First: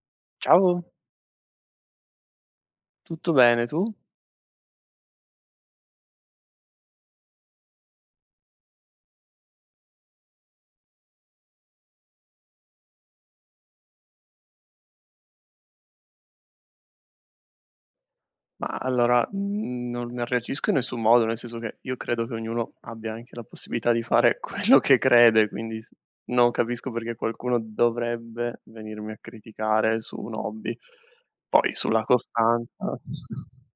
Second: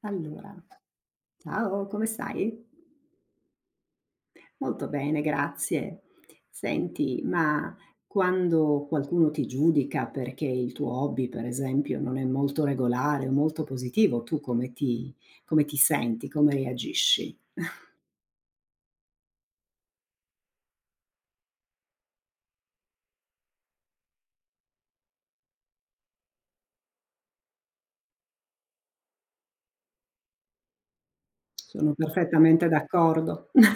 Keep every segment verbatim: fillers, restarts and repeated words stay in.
Allora, Ciao, ciao, come stai? tutto bene tu? Molto bene, grazie. Senti, ma quando qualcuno ti giudica perché il tuo hobby, per esempio, non è molto regolare o molto positivo, tu come ti, come ti senti, come reagisci? Ma allora, mhmm, non ne reagisco in nessun modo, nel senso che io credo che ognuno abbia anche la possibilità di fare quello che crede, quindi s non capisco perché qualcuno dovrebbe venirmi a criticare su un hobby. Poi Sono sulla perfettamente costanza d'accordo.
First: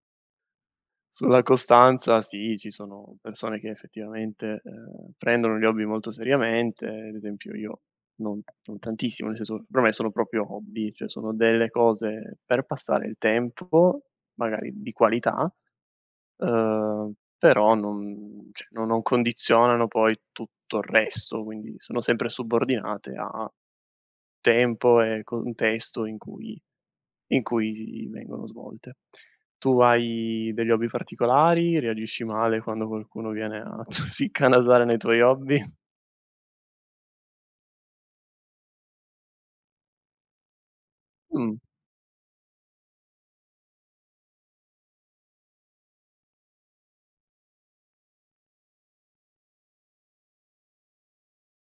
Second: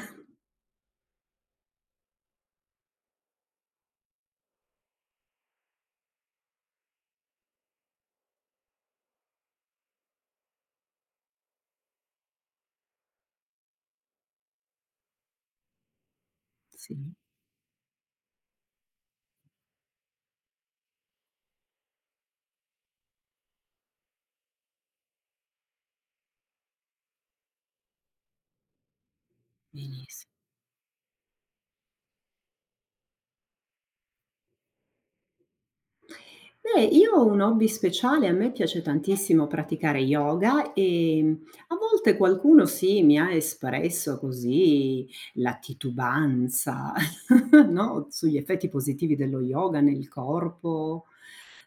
sulla costanza sì, ci sono persone che effettivamente, ehm, prendono gli hobby molto seriamente, ad esempio io non non tantissimo, nel senso per me sono proprio hobby, cioè sono delle cose per passare il tempo, magari di qualità, Sì, ehm, però non cioè no non condizionano poi tutto il resto, quindi sono sempre subordinate a tempo e contesto in cui in cui vengono svolte. Tu benissi hai degli hobby particolari? Reagisci male quando qualcuno viene a spiccanasare nei tuoi hobby? beh, io ho un hobby speciale, a me piace tantissimo praticare yoga e, mhmm, Mh, a volte qualcuno sì, mi ha espresso così la titubanza, no, sugli effetti positivi dello yoga nel corpo,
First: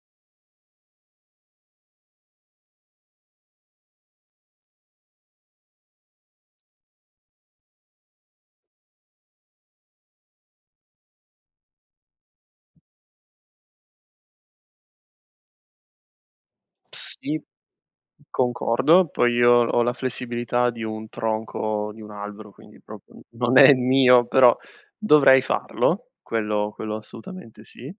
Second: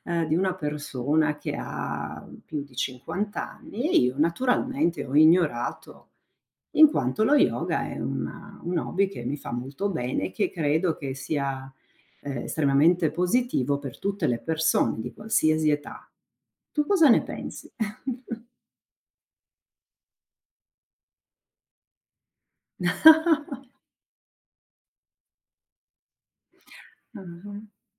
ehm, di una persona che ha più di cinquanta anni e io naturalmente ho ignorato. In quanto lo yoga è una un hobby che mi fa molto bene e che credo che sia, ehm, estremamente positivo per tutte le persone di qualsiasi età. Tu cosa ne sì, pensi? concordo. Poi io ho la flessibilità di un tronco di un albero, quindi proprio non è il mio, però dovrei farlo, quello quello Ah-ah. assolutamente sì,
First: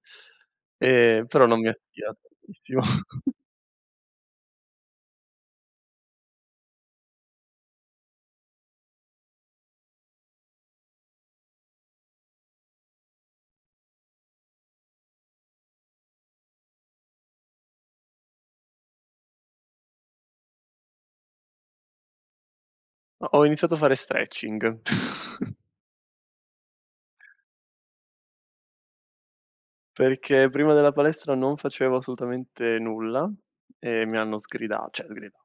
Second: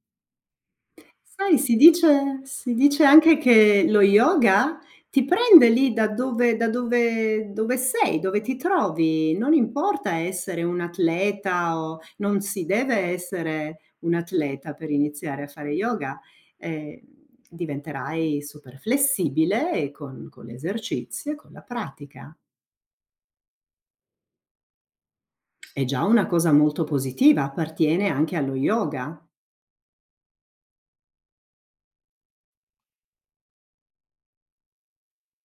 ehm, però Sai, non mi si attira dice si tantissimo. dice anche che lo yoga ti prende lì da dove da dove dove sei, dove ti trovi. Non importa essere un atleta o non si deve essere un atleta per iniziare a fare yoga. Ehm, diventerai super flessibile e con con l'esercizio e con la pratica. Ho iniziato a fare stretching. È già una cosa molto positiva, appartiene anche allo yoga. Perché prima della palestra non facevo assolutamente nulla e mi hanno sgrida cioè sgridato,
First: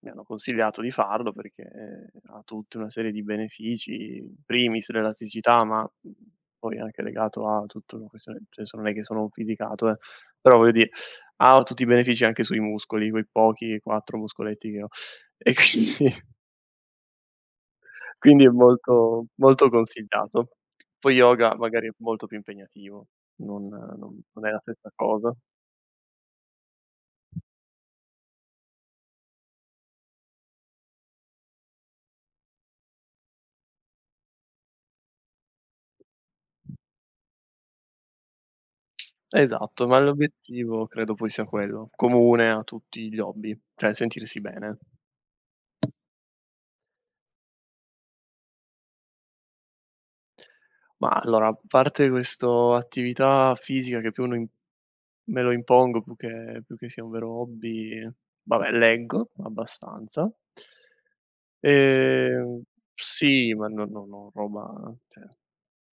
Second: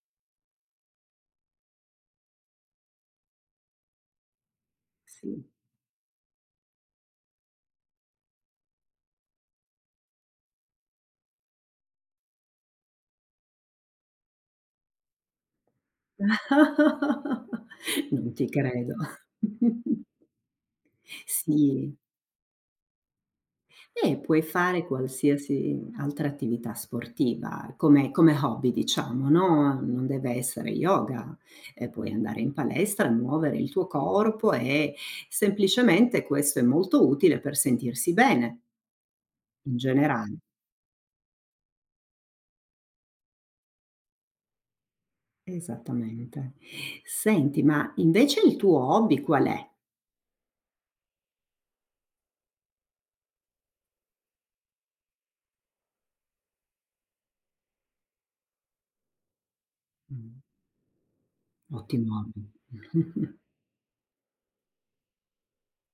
mi hanno consigliato di farlo perché, ehm, ha tutta una serie di benefici, in primis Sì. l'elasticità, ma, mhmm, poi anche legato a tutta una questione cioè adesso non è che sono un fisicato eh, però voglio dire, ha tutti i benefici anche sui muscoli, quei pochi quattro muscoletti che ho. E quindi Non quindi ti è credo. molto molto consigliato. Poi yoga magari è Sì, molto più impegnativo, non e non puoi non è la fare stessa cosa. qualsiasi altra attività sportiva come come hobby diciamo, no, non deve essere yoga, ehm, puoi andare in palestra, muovere il tuo corpo e semplicemente questo è molto utile per sentirsi bene, in Esatto, ma generale. l'obiettivo credo poi sia quello, comune a tutti gli hobby, cioè sentirsi bene. Esattamente. Senti, ma invece il tuo hobby qual è? Ma allora, a parte questo attività fisica che più uno im me lo impongo più che più che sia un vero hobby, vabbè leggo abbastanza. Mh, ottimo hobby. Ehm, sì, ma no no no roba cioè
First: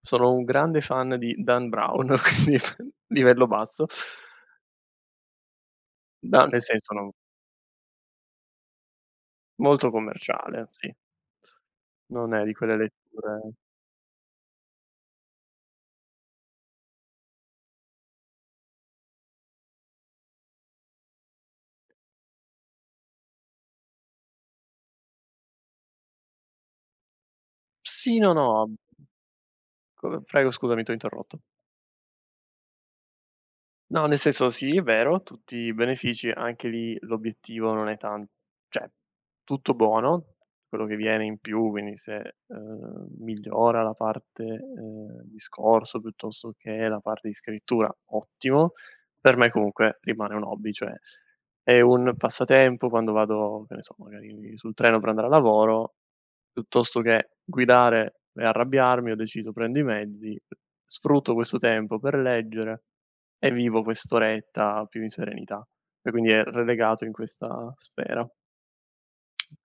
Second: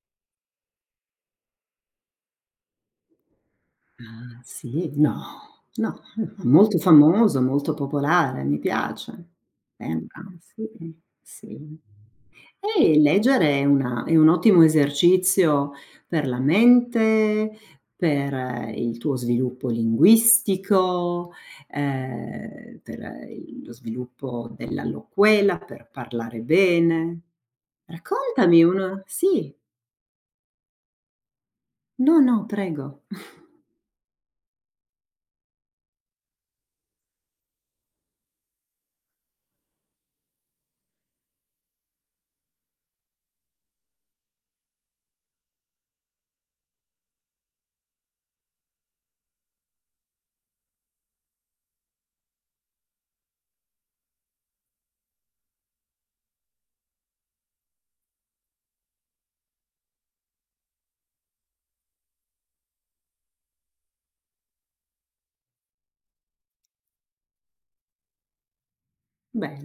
sono un grande fan di Dan Brown, quindi livello basso. Ah, sì? No, no, no, Da nel molto senso no, famoso, molto popolare, mi piace. molto Sembra, commerciale, sì, sì. sì. Non è di quelle E letture. leggere è una è un ottimo esercizio per la mente, per il tuo sviluppo linguistico, ehm, per il lo sviluppo della loquela, per parlare bene. Sì, no, Raccontami no. una sì, Co Prego, scusami, t'ho interrotto. no, no, prego. No, nel senso sì, è vero, tutti i benefici, anche lì l'obiettivo non è tan cioè tutto buono, quello che viene in più, quindi se, ehm, migliora la parte, ehm, discorso piuttosto che la parte di scrittura, ottimo. Per me comunque rimane un hobby, cioè è un passatempo quando vado, che ne so, magari sul treno per andare a lavoro, piuttosto che guidare e arrabbiarmi, ho deciso prendo i mezzi, sfrutto questo tempo per leggere. E vivo quest'oretta più in serenità. E quindi è relegato in questa sfera.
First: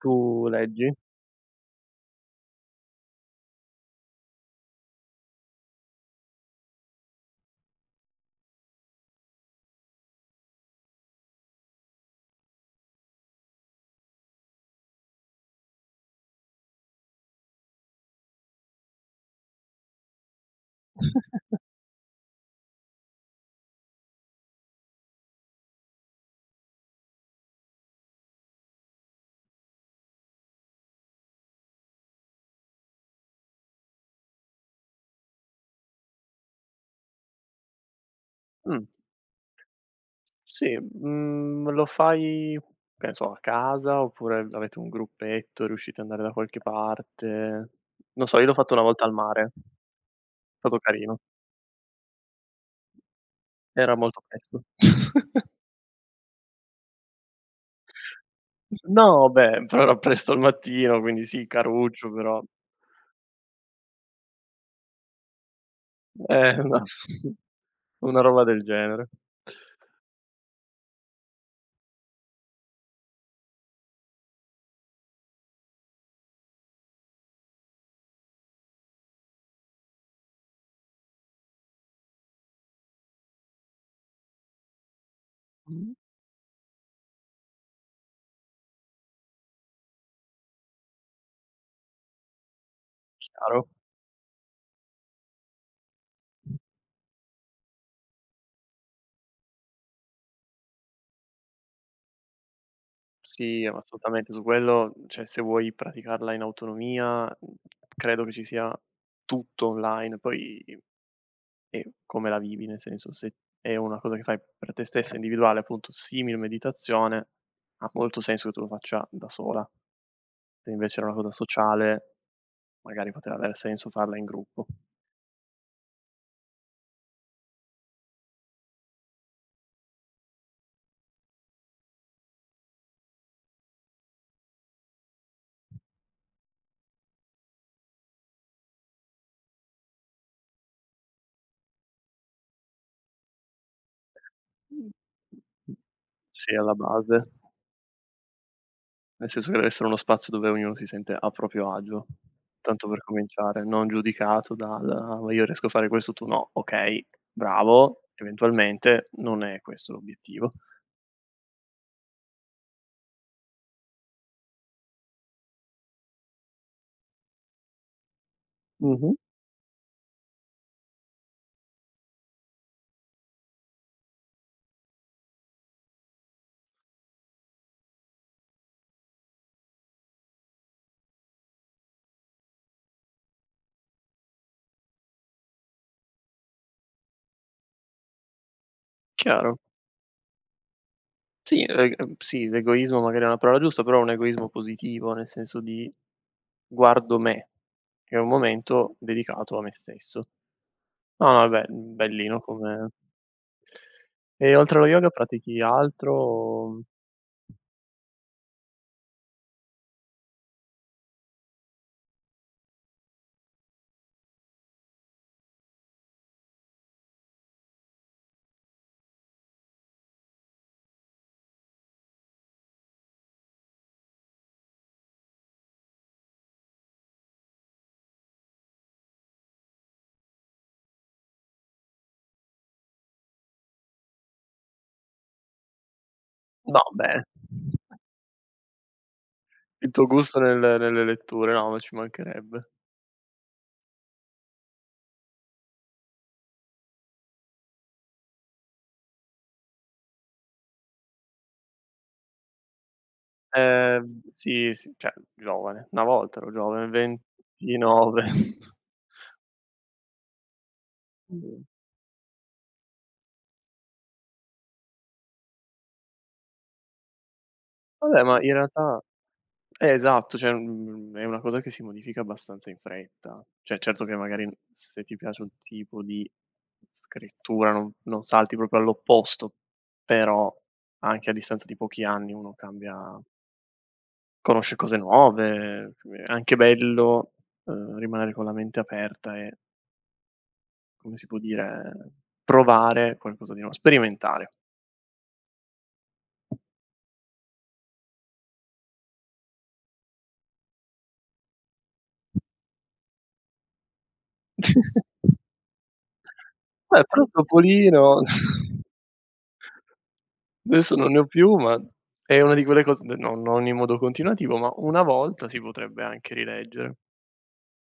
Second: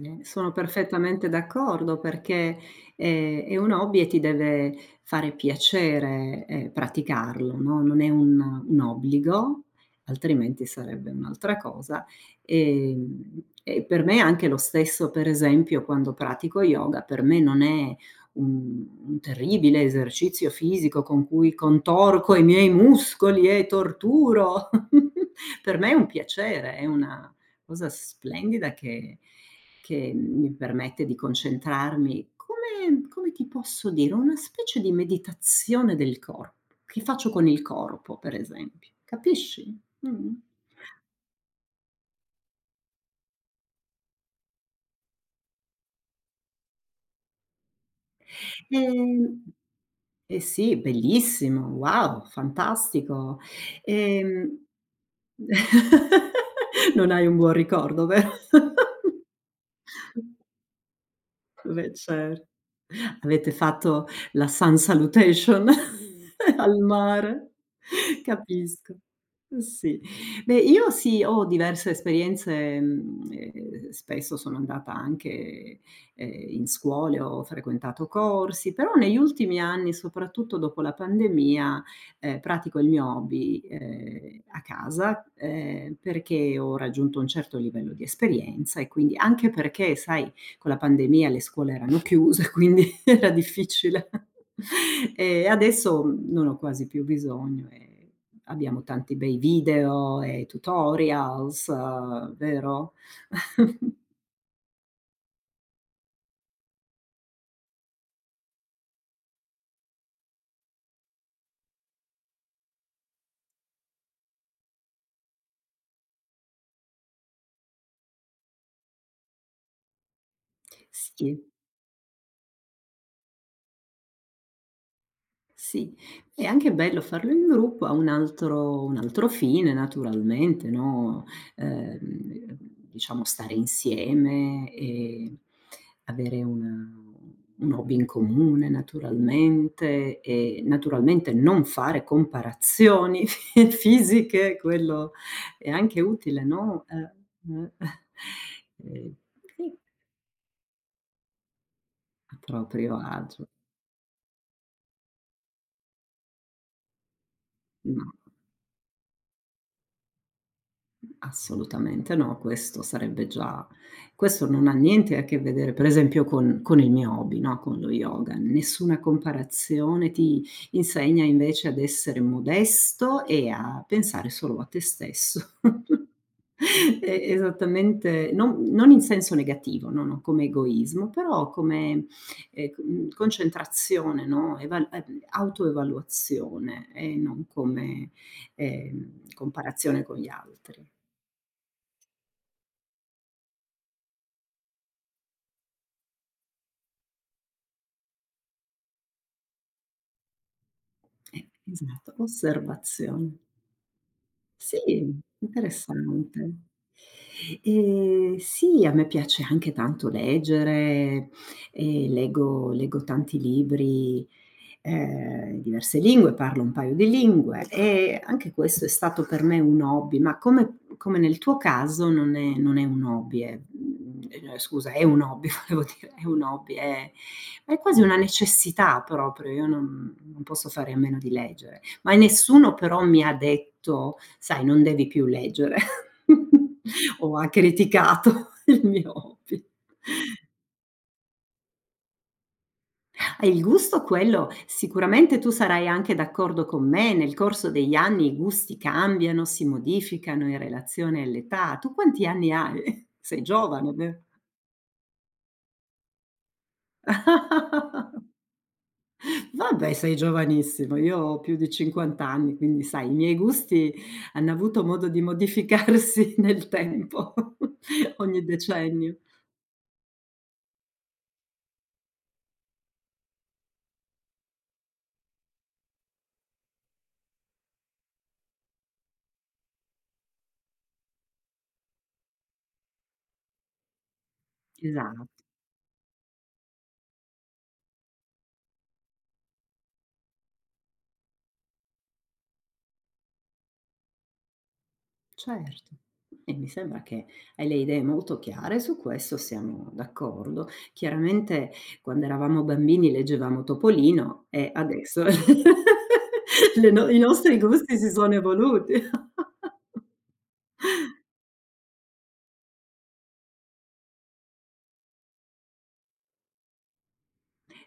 Tu sono leggi? perfettamente d'accordo perché, ehm, è un hobby e ti deve fare piacere, ehm, praticarlo, no, non è un un obbligo, altrimenti sarebbe un'altra cosa. Ehm, e per me è anche lo stesso, per esempio, quando pratico yoga, per me non è un un terribile esercizio fisico con cui contorco i miei muscoli e torturo. Per me è un piacere, è una cosa splendida che che mi permette di concentrarmi, come come ti posso dire, una specie di meditazione del corpo, che faccio con il corpo per Mh, esempio, capisci? Mh. sì, mhmm, lo fai, che ne so, a casa, oppure avete un gruppetto, riuscite ad andare da qualche parte? Non so, io l'ho fatto una volta al Ehm mare. eh sì, Stato carino. bellissimo, wow, fantastico. Era molto presto. Ehm non hai un buon ricordo, vero? No, beh, però era presto al mattino, quindi sì, Beh, caruccio però cer Avete fatto la sun salutation eh, al no, sì, mare? una roba del Capisco. genere. Sì. Beh, io sì, ho diverse esperienze, mhmm, ehm, spesso sono andata anche, ehm, in scuole, ho frequentato corsi, però negli ultimi anni, soprattutto dopo la pandemia, ehm, pratico il mio hobby, ehm, a casa, Mh, ehm, perché ho raggiunto un certo livello di esperienza e quindi anche perché, sai, con la pandemia le scuole erano chiuse, quindi era chiaro. difficile. E adesso mm, non ho quasi più bisogno e abbiamo tanti bei video e tutorials, eh, vero? Sì, assolutamente, su quello cioè se vuoi praticarla in autonomia, mhmm, credo che ci sia tutto online, poi è come la vivi, nel senso se è una cosa che fai per te stessa individuale, appunto, simil meditazione, ha molto senso che tu lo faccia da sola. Se invece era una cosa Sì. sociale, magari poteva aver senso farla in gruppo. Sì, è anche bello farlo in gruppo, ha un altro un altro fine naturalmente, no, ehm, diciamo stare insieme e avere una un hobby in comune naturalmente e naturalmente non fare comparazioni fi fisiche, Mh. quello è Mh. anche utile, Sì, alla no, ehm, base. ehm, e Nel senso che deve essere uno spazio dove ognuno si sente a proprio agio, a tanto proprio per agio, cominciare, non giudicato dal: "Ah, ma io riesco a fare questo, tu no". Okay, bravo, mh. eventualmente non è questo l'obiettivo. Assolutamente no, questo sarebbe già questo non ha niente a che vedere, per esempio, con con il mio hobby, no, con lo yoga. Nessuna Mh-mh, comparazione, ti insegna invece ad essere modesto e a pensare solo a te stesso. E esattamente, non non in senso negativo, no, no, come egoismo, però come, ehm, mhmm, concentrazione, no, eval ehm, autoevaluazione e non come, ehm, chiaro. comparazione con gli altri. Sì, ehm, ehm, sì, l'egoismo magari è una parola giusta, però un egoismo positivo, nel senso di: "Guardo me", che è un momento dedicato a me stesso. No, no, Eh, vabbè, mhmm, esatto, bellino come. osservazione. E oltre allo yoga Sì, pratichi altro interessante. o. Ehm, sì, a me piace anche tanto leggere, ehm, leggo leggo tanti libri, ehm, in diverse lingue, parlo un paio di lingue e anche questo è stato per me un hobby, ma come come nel tuo caso non è non è un hobby, è mhmm, ehm, scusa, è un hobby, volevo dire, è un hobby, è è quasi una necessità proprio, io non non posso fare a meno di leggere. Ma nessuno però mi ha detto: "Sai, non devi più leggere." No, beh. O ha criticato il mio hobby. Il tuo gusto nel nelle letture, no, ma ci mancherebbe. Eh, il gusto quello sicuramente tu sarai anche d'accordo con me, nel corso degli anni i gusti cambiano, si modificano in relazione all'età. Tu quanti anni hai? Sei giovane, Ehm, ve Sì, sì, cioè giovane, una volta ero giovane, ventinove. Vabbè, sei giovanissimo, io ho più Mh, di cinquanta anni, quindi sai, i miei gusti hanno avuto modo di modificarsi nel tempo, vabbè, ma ogni in realtà decennio. eh, esatto, cioè, mhmm, è una cosa che si modifica abbastanza in fretta. Cioè, certo che magari n se ti piace un tipo di scrittura non non salti proprio all'opposto, però anche a distanza di pochi anni uno cambia. Conosci cose Esatto, nuove, è anche bello, uhm, rimanere con la mente aperta e, come si può dire, provare qualcosa di nuo sperimentare. certo. E mi sembra che hai le idee molto chiare, su questo siamo d'accordo. Chiaramente quando eravamo bambini leggevamo Topolino e adesso le Eh, no i però nostri gusti si Topolino sono evoluti. adesso non ne ho più, ma è una di quelle cose non non in modo continuativo, ma una volta si potrebbe anche rileggere.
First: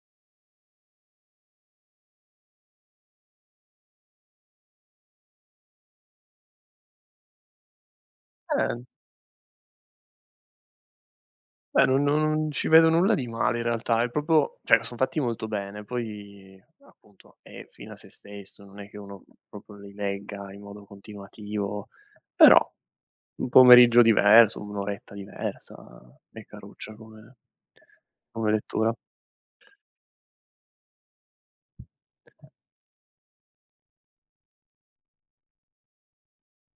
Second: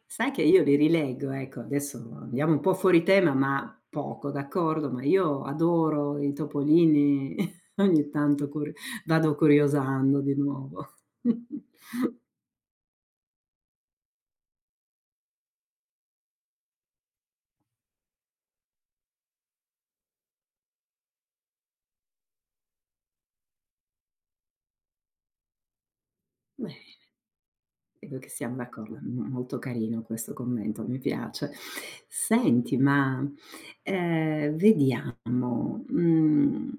Sai che io li rileggo, ecco, adesso andiamo un po' fuori tema, ma poco, d'accordo, ma io adoro i topolini, ogni tanto cur Eh. vado curiosando di nuovo. Beh, non non non ci vedo nulla di male in realtà, è proprio cioè son fatti molto bene, poi appunto è fine a se stesso, non è che uno proprio li legga in modo continuativo, però un pomeriggio diverso, un'oretta diversa è caruccia Beh, come credo che come siamo lettura. d'accordo, m molto carino questo commento, mi piace. Senti, ma, ehm, vediamo, mhmm,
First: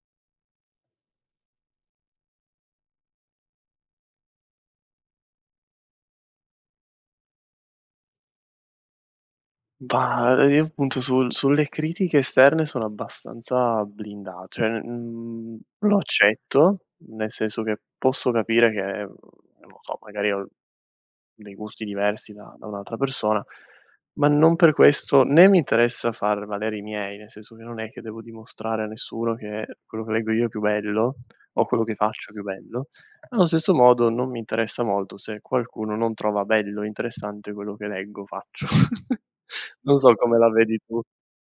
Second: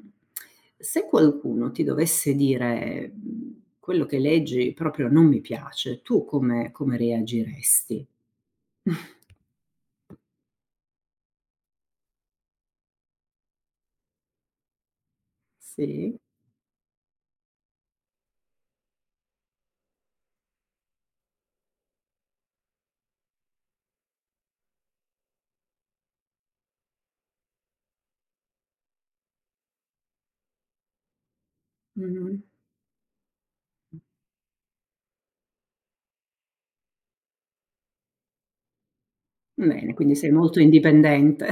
se qualcuno ti dovesse dire, mhmm: "Quello che leggi proprio non mi piace", tu come come reagiresti? Bah, io appunto sul sulle critiche esterne sono abbastanza blinda cioè, mhmm, lo Sì, accetto, nel senso che posso capire che, non lo so, magari ho dei gusti diversi da da un'altra persona, ma non per questo né mi interessa far valere i miei, nel senso che non è che devo dimostrare a nessuno che quello che leggo io è più bello o quello che faccio è mh-mh. più bello. Allo stesso modo non mi interessa molto se qualcuno non trova bello, interessante quello che leggo o faccio. Bene, Non so quindi sei come la molto vedi tu. indipendente,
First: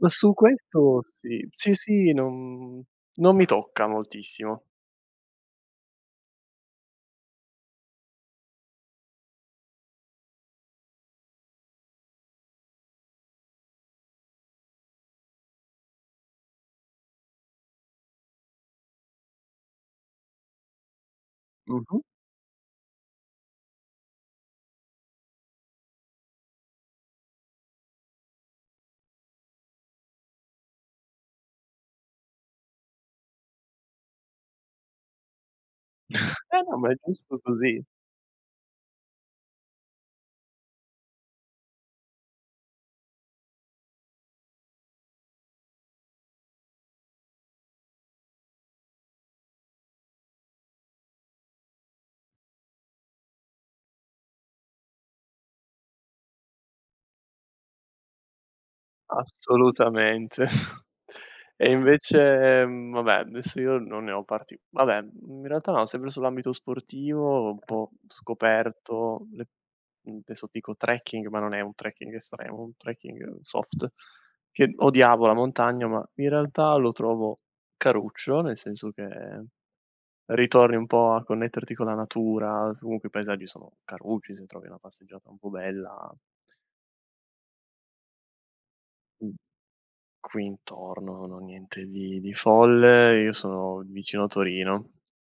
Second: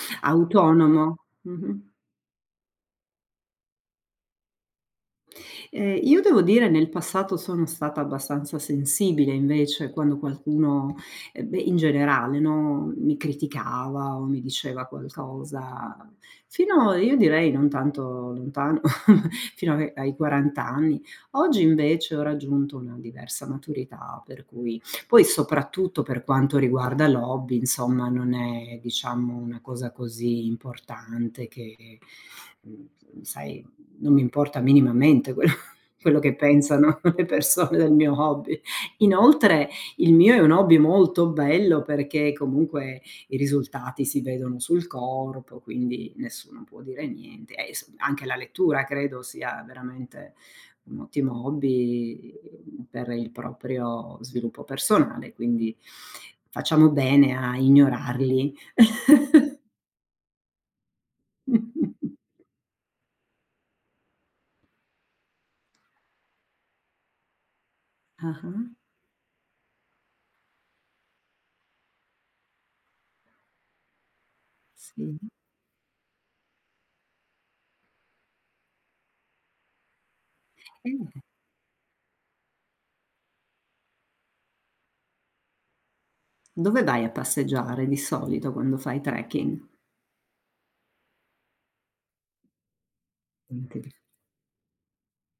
Ma su questo autonomo. sì. Sì, Mh-mh. sì, non non mi tocca moltissimo. Ehm, io devo dire nel passato sono stata abbastanza sensibile invece quando qualcuno ehm, beh, in generale, no, mi criticava o mi diceva qualcosa, fino io direi non tanto lontan fino a ai quaranta anni. Oggi Mh-mh. invece ho raggiunto una diversa maturità, per cui poi soprattutto per quanto riguarda l'hobby, insomma, non è diciamo una cosa così importante che, mhmm, sai, non mi importa minimamente quello quello che Eh no, ma è pensano le giusto persone così. del mio hobby. Inoltre il mio è un hobby molto bello perché comunque i risultati si vedono sul corpo, quindi nessuno può dire niente. E s Anche la lettura credo sia veramente un ottimo hobby per il proprio sviluppo personale, quindi facciamo bene a ignorarli. Assolutamente. E invece, mhmm, vabbè, adesso io non ne ho parti vabbè, in realtà no, sempre sull'ambito sportivo, un po' Ah-ah, scoperto le. mhmm, adesso dico trekking, ma non è un trekking estremo, un trekking soft, che sì. odiavo la montagna, ma in realtà lo trovo caruccio, nel senso che ritorni un E po' a connetterti con la natura, comunque i paesaggi sono carucci, se trovi una passeggiata un po' bella, dove vai a passeggiare di solito quando fai mh. trekking? Qui intorno non ho niente di di folle, io sono vicino a Torino,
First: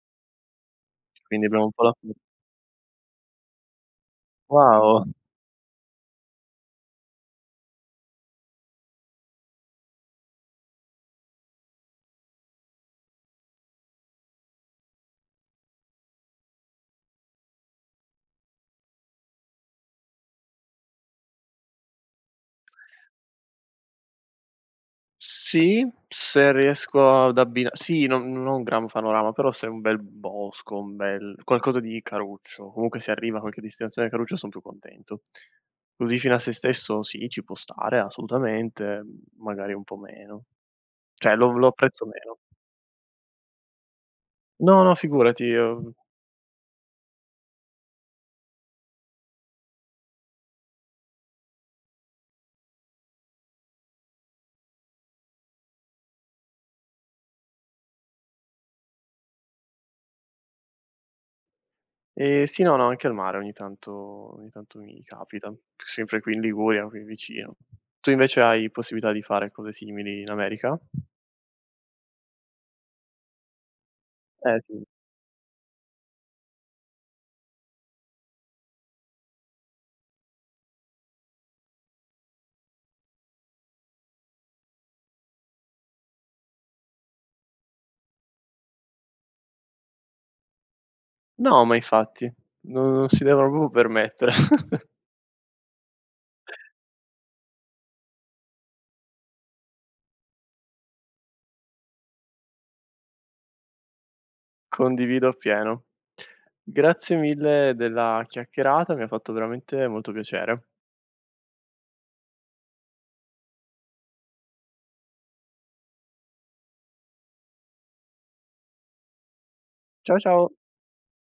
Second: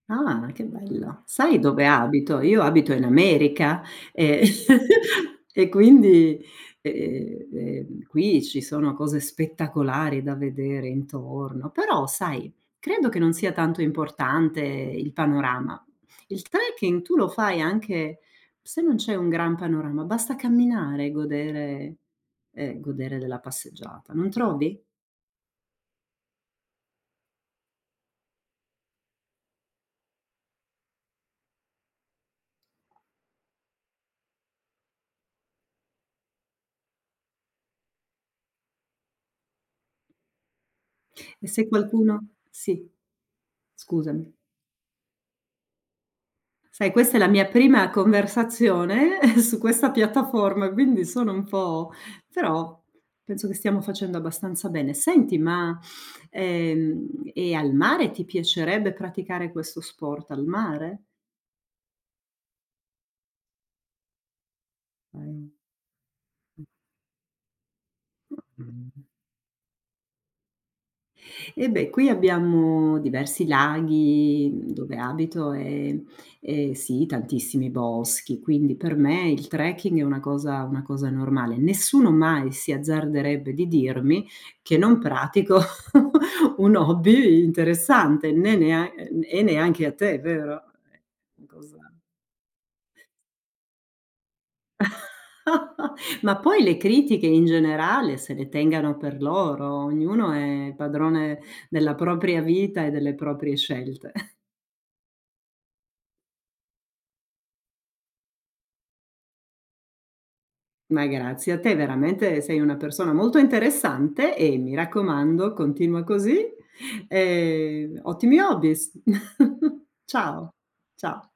Ah, che bello. quindi Sai abbiamo un po' dove la. abito? Io abito in America e Wow! e quindi, ehm, ehm, qui ci sono cose spettacolari da vedere intorno, però sai, credo che non sia tanto importante il panorama. Il trekking tu lo fai anche se non c'è un gran panorama, basta camminare e godere ehm, godere della passeggiata, non trovi? Sì, se riesco ad abbina sì, non non un gran panorama, però se è un bel bosco, un bel qualcosa di caruccio, comunque se arriva a qualche destinazione caruccia son più contento. Così fino a se stesso sì, ci può stare assolutamente, magari un po' meno. Cioè E lo se lo apprezzo qualcuno meno. sì, scusami. No, no, figurati, uhm Sai, questa è la mia prima conversazione su questa piattaforma, quindi sono un po' però penso che stiamo facendo abbastanza bene. Senti, ma, ehm, e al mare ti piacerebbe praticare questo sport al mare? Ehm, sì, no, no, anche al mare ogni tanto ogni tanto mi Ehm, capita, sempre qui in Liguria, qui vicino. Tu invece hai mh-mh. possibilità di fare cose simili in America? E beh, qui abbiamo diversi laghi, Eh mhmm, sì. dove abito e e sì, tantissimi boschi, quindi per me il trekking è una cosa una cosa normale. Nessuno mai si azzarderebbe di dirmi che non pratico un hobby interessante, né nea ehm, e neanche a te, vero? Eh, No, ma cosa infatti, non non si devono proprio permettere. ma poi le critiche in generale se le tengano per loro, ognuno è padrone della propria vita e delle proprie scelte. Condivido appieno. Grazie mille della chiacchierata, mi ha fatto veramente molto piacere. Ma grazie a te, veramente sei una persona molto interessante e mi raccomando continua così. Ehm, ottimi hobbies. Ciao, ciao. Ciao, cia